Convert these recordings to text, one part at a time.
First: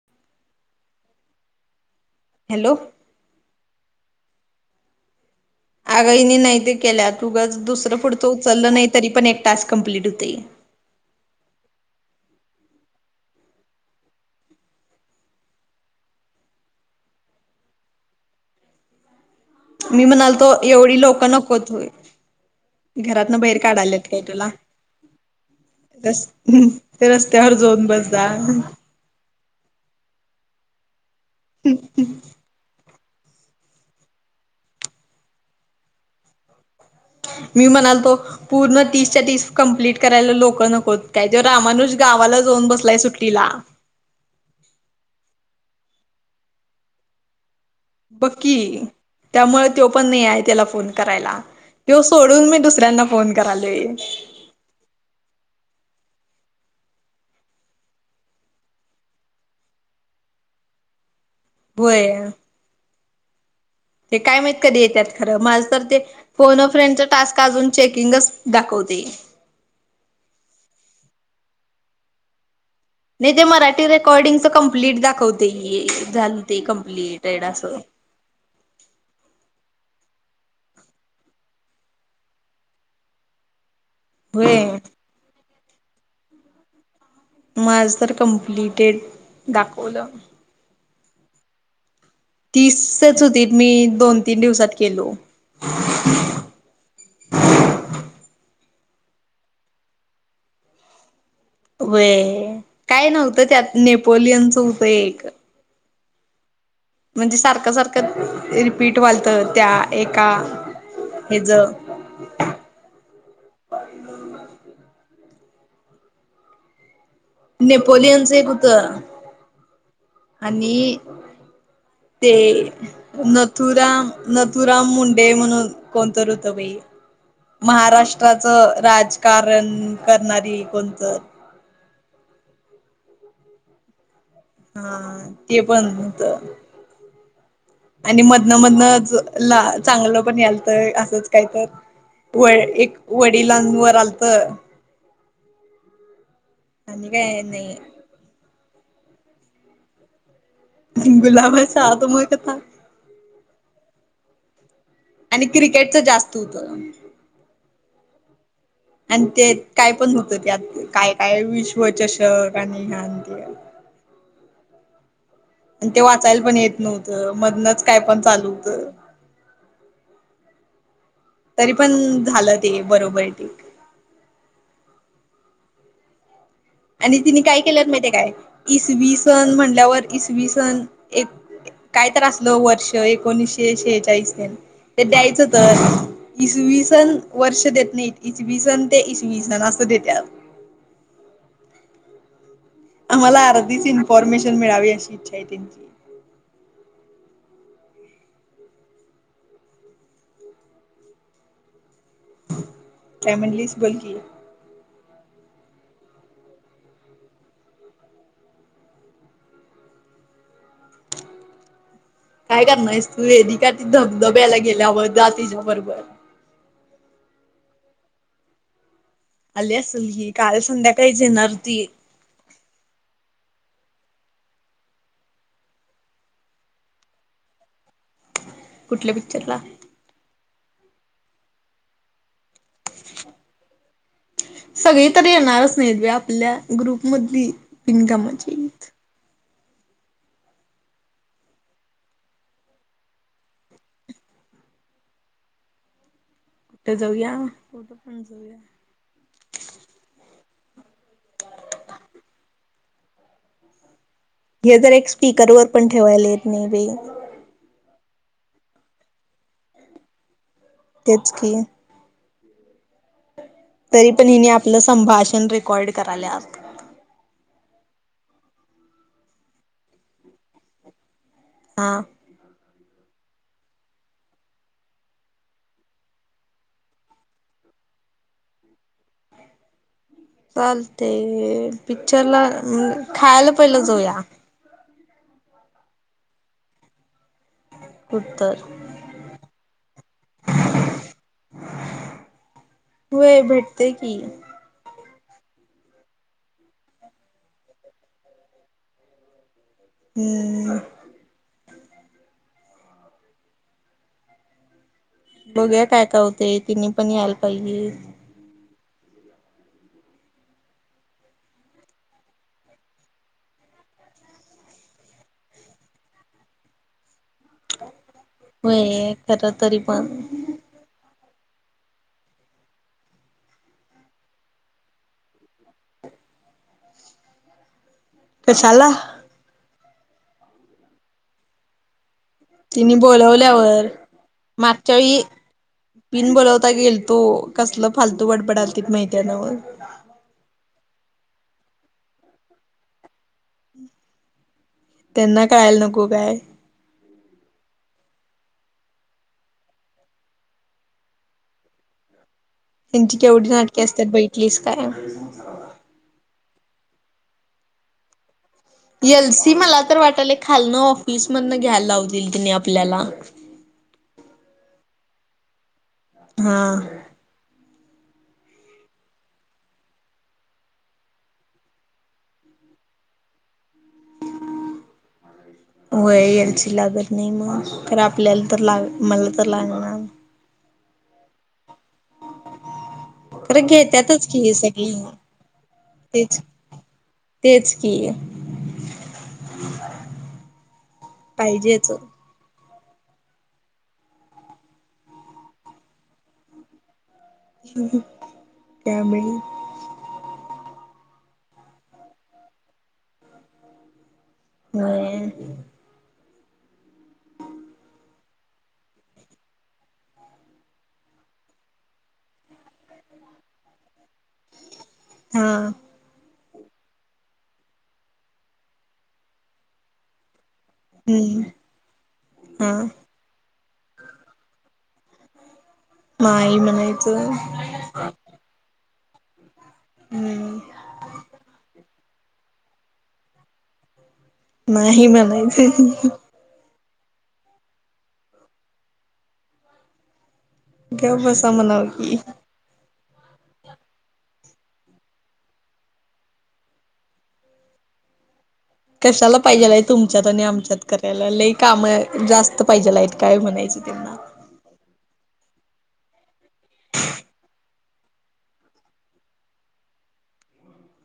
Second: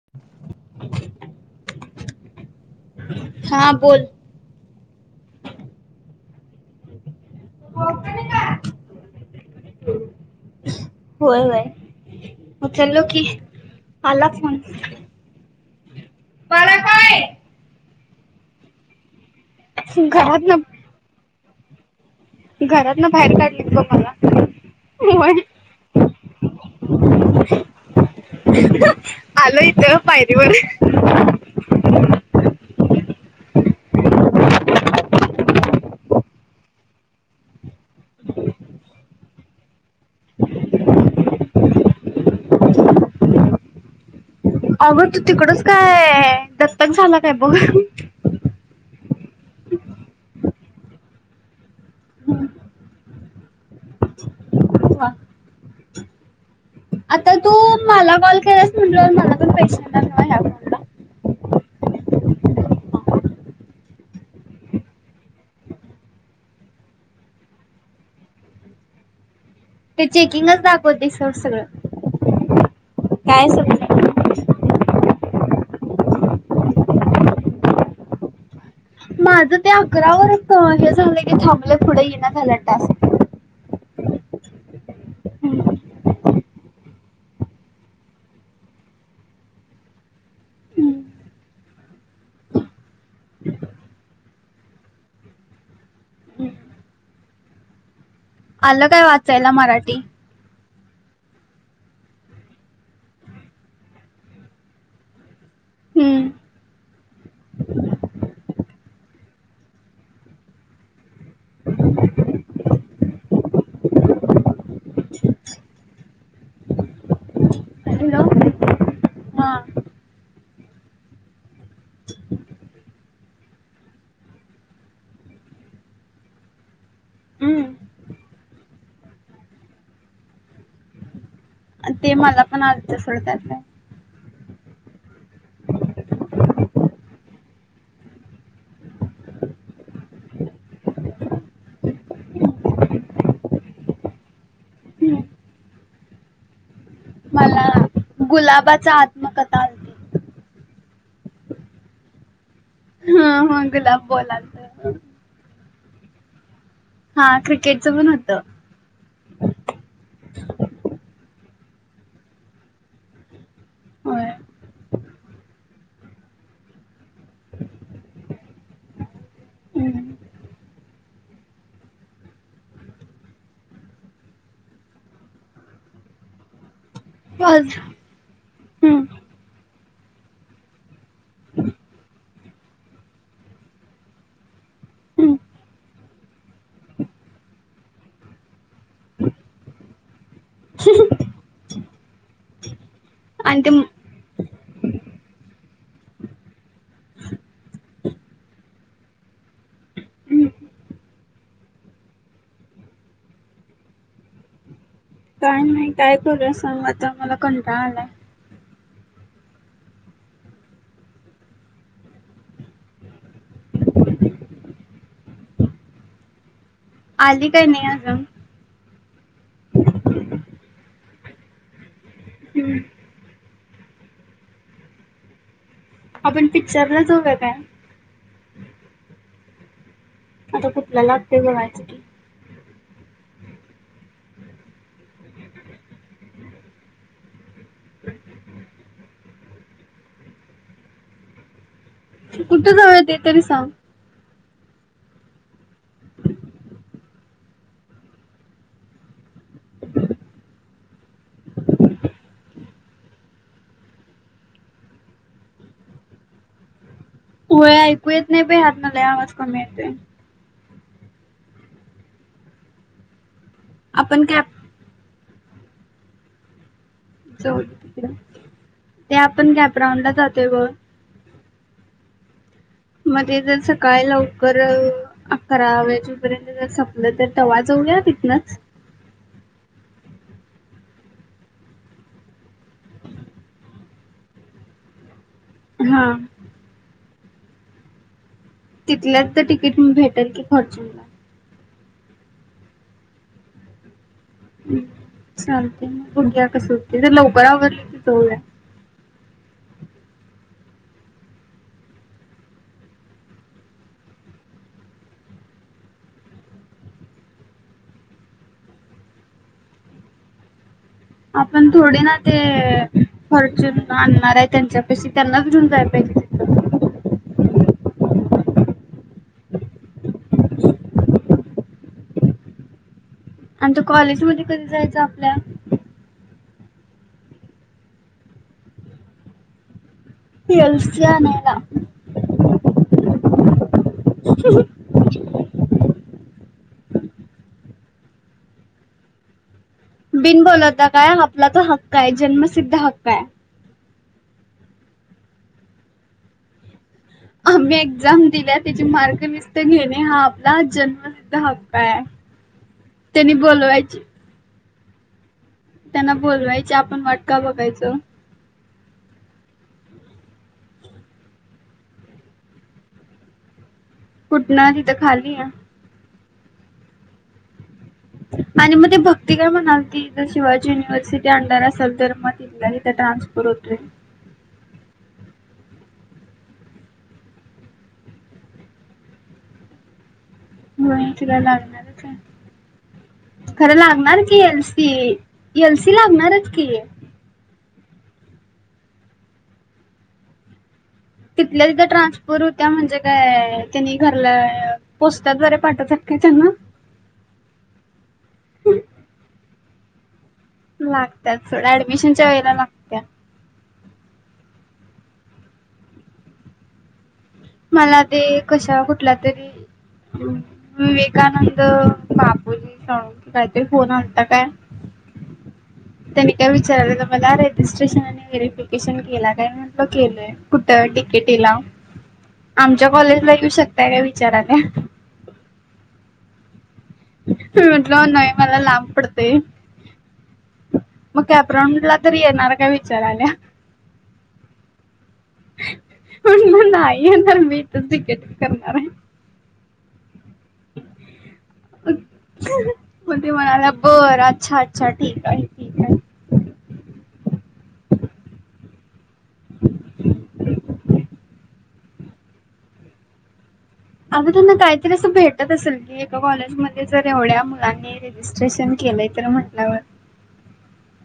[inaudible] Hello हा बोल आगाईने नाही ते केल्या तुगं दुसरं पुढचं उचललं नाही तरी पण एक टास्क कंप्लीट होते होय होय मग ललो की आला फोन मला काय मी म्हणाल घरात तो ना एवढी लोक नकोत घरात ना घरातन बाहेर काढलीत बघ काढायलात मला काय तुला होय ते रस्त्यावर जाऊन बस जा आलो इथं पायरी ब हम् हम् मी म्हणालतो पूर्ण तीसच्या तीस कं्प्लीट करायला लोकं नकोत काय जेव रामानुष गावाला जाऊन बसलाय सुट्टीला अगड तू तिकडच काय दत्तक झाला काय बघ बकी त्यामुळे तो पण नाही आहे त्याला फोन करायला तो सोडून मी दुसऱ्यांना फोन करालो वा. आता तू मला कॉल केलास म्हटलं मला तो पेशंटला हो ते काय माहीत कधी येतात खरं माझ तर ते फोनो फ्रेंडचा टास्क अजून चेकिंगच दाखवते ते चेकिंगच दाखवते सर सगळं नाही ते काय मराठी सगळं रेकॉर्डिंगच कमप्लीट दाखवते झाल ते कमप्लिटेड असं माझ ते अकरा वच हे सगलंय की थांबलं पुढे ये ना झालं टस्ट होय मग आज तर कम्प्लिटेट दाखवलं तीसच होती मी दोन तीन दिवसात केलो आलं काय वाचायला मराठी वे काय नव्हतं त्यात नेपोलियनचं होतं एक हम् म्हणजे सारखं सारखं रिपीट वालतं त्या एका ह ज हॅलो नेपोलियनच एक हुतं. हा आणि ते. नथुराम नथुराम मुंडे म्हणून कोण तर ऋत बाई. हम्म महाराष्ट्राचं राजकारण करणारी कोणतं ते मला पण आजज सडतच आहे हा ते पण होत आणि मधनं मधनं ला चांगलं पण याल तर असंच काय तर व एक वडिलांवर आलत हम्म. अणी काय मला नई. गुलाबाचा आत्मकथा. आलती गुलाबचा आत्मकथा. हं हं गुलाब बोलाल. आणि क्रिकेटच जास्त होतं. हा क्रिकेटच पण होतं. आणि ते काय पण होतं त्यात काय काय विश्वचषक आणि हेन ते. होय आणि ते वाचायला पण येत नव्हतं, मधनच काय पण चालू होतं. हम्म. तरी पण झालं ते बरोबर ते. आणि तिने काय आज- केल्यात माहितीय काय, हम्म, इसवी सण म्हणल्यावर इसवी सण एक काय तर असल वर्ष एकोणीशे शेहचाळीस तेन ते हम्म. द्यायचं तर. इसवी सन वर्ष देत नाइत. इसवी सन ते इसवी सन असं देत्या. आम्हाला आणि ते अर्धीच इन्फॉर्मशन मिळावी अशी इच्छा आहे त्यांची. काय मणलीस बघितल. काय नाही काय करूया सांग, आता मला कंटाळ आलाय. काय करणार आहेस तू वेदिका ती धबधब्याला गेल्यावर जा तिच्या बरोबर. आली काय नाही अजून. आली असल ही काल संध्याकाळीच येेणारती. आपण पिक्चरला जाऊ काय. कुठल्या पिक्चरला. कुटल लागतंय बागायचं की. सगळी तरी येणारच नाहीत बाई आपल्या ग्रुप मधली बीनकामाची कुट जाऊया ते तरी सांग. कुट जाऊया. कोटं पण जाऊया. हे तर एक स्पीकर वर पण ठेवायला येत नाही बे. होय ऐकू येत नाही बाई ह्यातन लई आवाज कमी येतय. तेच की. तरी आपण पण कॅप हिने आपलं संभाषण रेकॉर्ड कराल्यात. चौ. ते आपण कॅपराऊंड ला जातय ब. हा. मध्ये जर सकाळी लवकर अ. अकरा वाजेपर्यंत जर संपलं तर तवा जाऊया तिथनच. चालते. पिच्चरला, खायला पहिलं जाऊया. हा. कुठतर. तिथल्या तित तिकीट भेटेल की फॉर्चूनला. होय भेटतय की. ह् चालतय मग बघ्या कसं होते तर लवकर आवरल की जऊया. हम्म. बगुया काय काय होते तिने पण यायला पाहिजे. आपण थोडे ना ते फॉर्चून आणणार हाय त्यांच्या पशी, त्यांनाच घेऊन जायला पाहिजे. तिथं होय एक तर तरी पण आणि तो कॉलेज मध्ये कधी जायचा आपल्या कशाला ती येल सी आनयला. तिने बोलवल्यावर. मागच्या वेळी पिन बोलावता गेल तो कसल फालतू बडबडालतित माहिती न्हवं. बिन बोलवता काय आपला तो हक्क आहे, जन्मसिद्ध हक्क आहे. त्यांना कळायला नको काय. आम्ही एक्झाम दिल्या त्याचे मार्क लिस्ट घेणे हा आपला जन्म सिद्ध हक्क आहे. त्यांची त्यांनी केवढी नाटके बोलवायची असतात बघितलीस काय त्यांना बोलवायचे आपण वाट का बघायचं एल सी मला तर वाटायल खालन ऑफिस मधन घ्यायला लावतील त्यानी आपल्याला कुठन तिथ खाली ना हा आणि मग ते भक्ती काय म्हणाल ती शिवाजी युनिव्हर्सिटी अंडर असेल तर मग नाही तर ट्रान्सफर होतोय. व्हय एल सी लागत नाही म्हणून मग आपल्याला तर लाग मला तर लागणार. होय तिला लागणारच आहे. खरं लागणार घेत्यातच की ही एल सी सगळी एल सी तेच लागणारच की तेच की तिथल्या तिथ पाहिजेच ट्रान्स फर करून म्हणजे काय त्यांनी घरला पोस्टाद्वारे पाठवतात का त्यांना त्यामुळे लागत्यात सोड ऍडमिशनच्या वेळेला लागत्यात. हम्म. मला ते कशा कुठल्या तरी विवेकानंद बापूजी चा काय ते फोन आलता काय हा त्यांनी काय विचारलेल तर मला रेजिस्ट्रेशन आणि व्हेरीफिकेशन केला नाही म्हटलं केलंय. कुठ टी के हम्म टी लावून हा आमच्या कॉलेजला येऊ शकताय का विचारायले. नाई म्हणायच. मी म्हटलं नाही मला लांब पडतय. हम्म मग कॅप रांऊडला तर येणार काय विचारायल्या. नाही म्हणायचं. पण म नाही येणार मी तर तिकेट करणार आहे. गप बसाव म्हणाव की म्हणजे म्हणाल्या बरं अच्छा अच्छा ठीक आहे. आहे कशाला पाहिजेल आहे तुमच्यात आणि आमच्यात करायला लई काम जास्त पाहिजेल आहेत काय म्हणायचे. आता त्यांना काहीतरी असं भेटत असेल की एका कॉलेजमध्ये जर एवढ्या मुंलानी रेजिस्ट्रेशन केलंय तर म्हटल्यावर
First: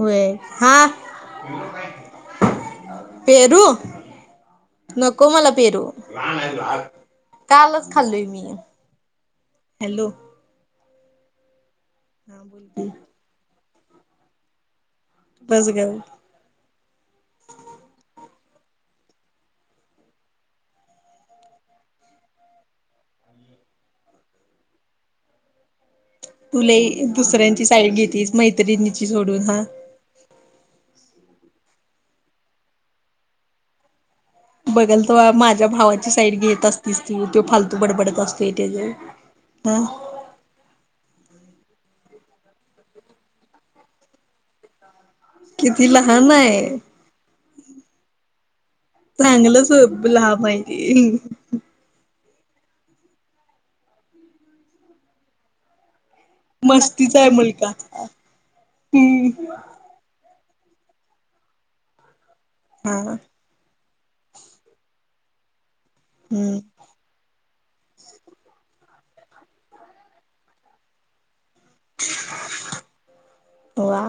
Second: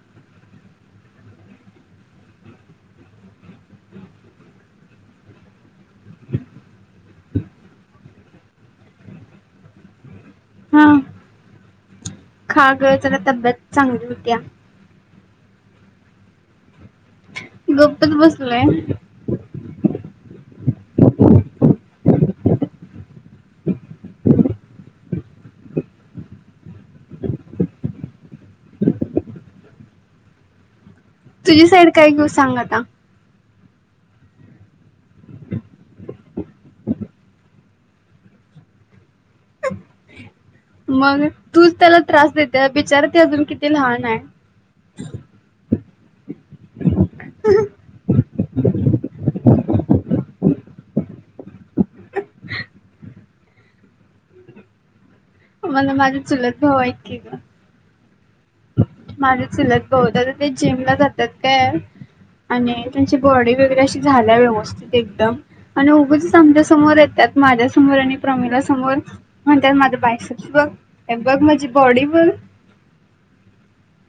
होय हा. पेरू नको मला पेरू कालच खाल्लोय मी हॅलो. हा हा बोल खा की ग जरा तब्येत चांगली होतीया. बस ग. गपच बसलंय. तुला दुसऱ्यांची साईड घेततीस मैत्रिणीची सोडून हा. तुझी साईड काय घेऊ सांगा आता बघल तेव्हा माझ्या भावाची साईड घेत असतीस ती तो फालतू बडबडत असतो त्या [unintelligible] मग तूच त्याला त्रास देतेय बिचारा ते अजून किती लहान आहे. किती लहान आहे. चांगलंच लांब आहे ते मला माझे चुलत भाऊ आहेत की मस्तीचा आहे ग मुलगा हम्म माझे चुलत बहुतेक ते जिम ला जात्यात काय आणि हा त्यांची बॉडी वगैरे अशी झाल्या व्यवस्थित एकदम आणि उगचच आमच्या हम्म समोर येत्यात. माझ्या समोर आणि प्रमीिला समोर म्हणतात माझं बायस बघ. बघ माझी बॉडी बघ. ववा.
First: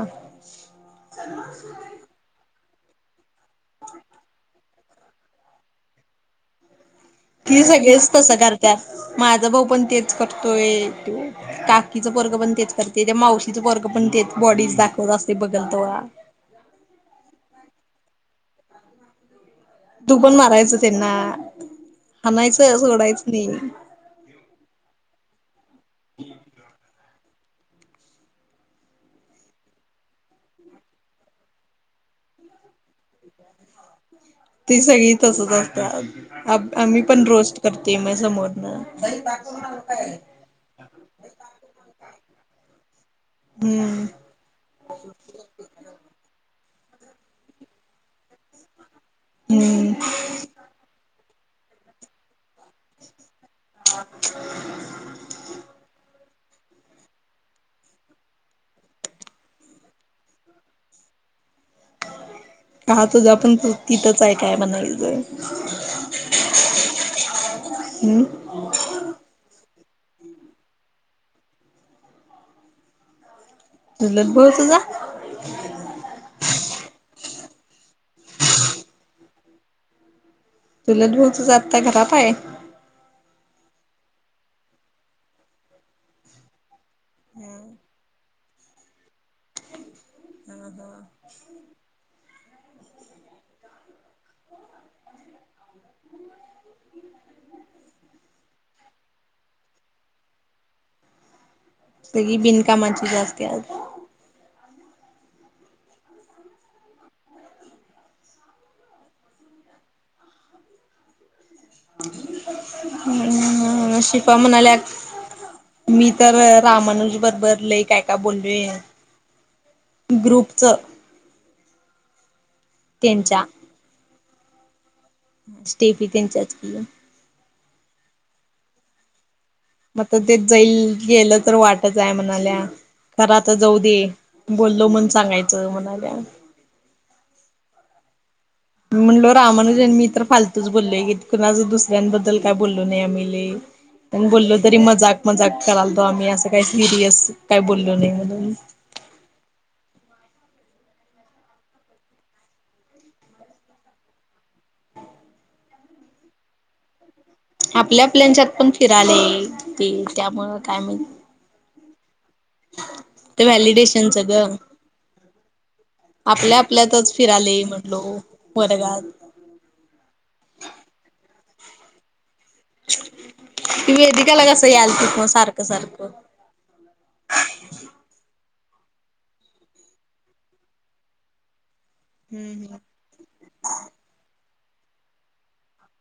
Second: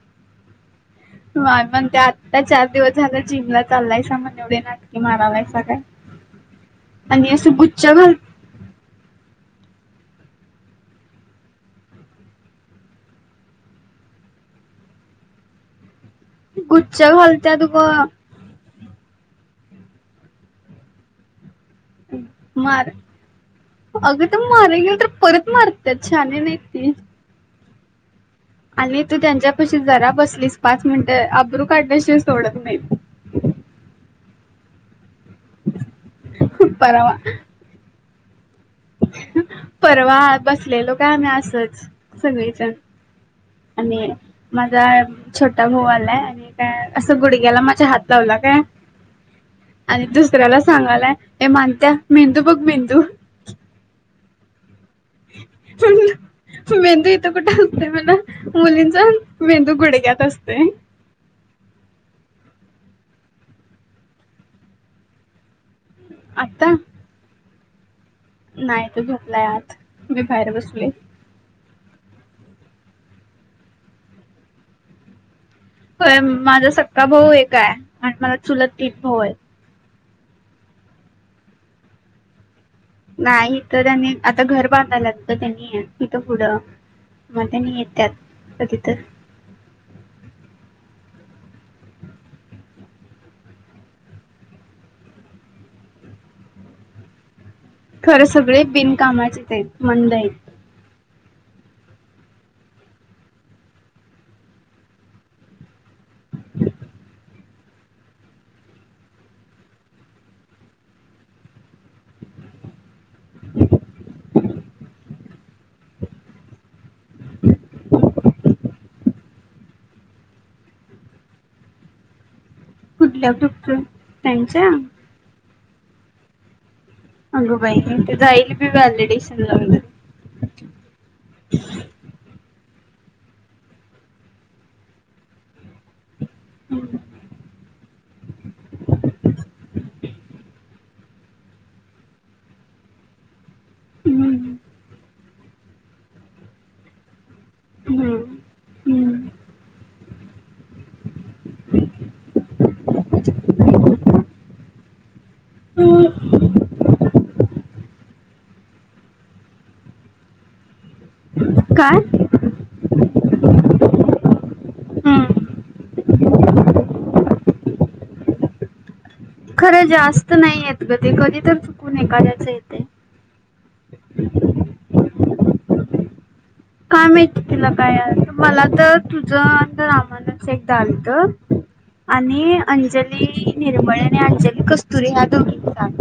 य मण ते आत्ता चार दिवस झालं जिमला चाललायसा मग एवढे नाटके मारालाय स काय? आणि असं गुच्च घालत. त्या माझा भाऊ पण तेच करतोय ते काकीच पोरगं पण तेच करते ते मावशीचा पोरगं पण तेच बॉडीज दाखवत असते बघल त. गुच्छ घालत तु ग. तू पण मारायच त्यांना हणायचं सोडायचं नाही. अगर तर मारा गेल तर परत मारतात छान नाही त. आणि तू त्यांच्या पशी जरा बसलीस पाच मिनटं अब्रू काढण्याशिवाय सोडत नाही [inaudible] ती सगळी तसच असतात आम्ही परवा पण रोस्ट करते मग समोरन भाई काय तर म्हणातायत परवा बसलेलो का आम्ही असंच सगळीजण हम्म आणि माझा छोटा भाऊ आलाय आणि काय असं गुडघ्याला माझ्या हात लावला काय हम्म आणि दुस दुस ऱ्याला सांगालाय माणकया मेंदू बघ मेंदू ह [unintelligible] [unintelligible] मेंदू इथं कुठे असतोय म्हण मुलींचा मेंदू गुडघ्यात असतोय. हह तुझ आपण तिथंच आहे काय म्हणायचंय आता हम्म नाही तो झोपलाय आज आज मी बाहेर बसलोय चुलत भाऊ तुझा होय माझा सख्खा भाऊ एक आहे आणि मला चुलत तीन भाऊ आहे चुलत भाऊ आता घरात आहे नाही इथ त्यांनी आता घर बांधायला लागेलत त्यांनी तिथं पुढं मग त्यांनी येतयात कधी तर ह हा [unintelligible] ह [unintelligible] खरं सगळे बिनकामाचे आहेत मंद आहेत सगळी बिन कामाांची असत्यात. हम् शिफा म्हणाल्या मी तर रामानु बबर लय काय काय बोललोय ग्रुपच कुठल्या त्यांच्या ग्रुपचं त्यांच्या स्टेफी त्यांचाच की अगं बाई! जाईल बी व्हॅलिडेशन लागल तर मग ते जाईल गेलं तर वाटच आहे म्हणाल्या. खर आता जाऊ दे,, बोललो म्हणून सांगायचं म्हणाल्या. हमम मी म्हणलो रामानुजन मी तर फालतूच बोललोय गे,,, कुणाच दुसऱ्यांबद्दल काय बोललो नाही आम्ही लय. पण हम्म. बोललो तरी मजाक मजाक करायल तो आम्ही असं काही सिरियस काय बोललो नाही म्हणून. हम्म. [inaudible] हम आपल्या आपल्याच्यात पण फिराले ते त्यामुळं काय म्हण काय [inaudible] ते व्हॅलिडेशन च गं हंम, आपल्या आपल्यातच फिरालोय, म्हटलो, वर्गात. खरं जास्त नाही येत ग ते, कधी तर चुकून एखाद्याचं येतय. ती वेदिकाला कसं याल तिथ मग सारखं सारखं. काय माहित? तिला काय आलत,, मला तर तुझं अ रामानंदच एकदा आलतं. आणि हम्म अंजली निर्मळे, आणि अंजली कस्तुरे ह्या दोघीच आलतं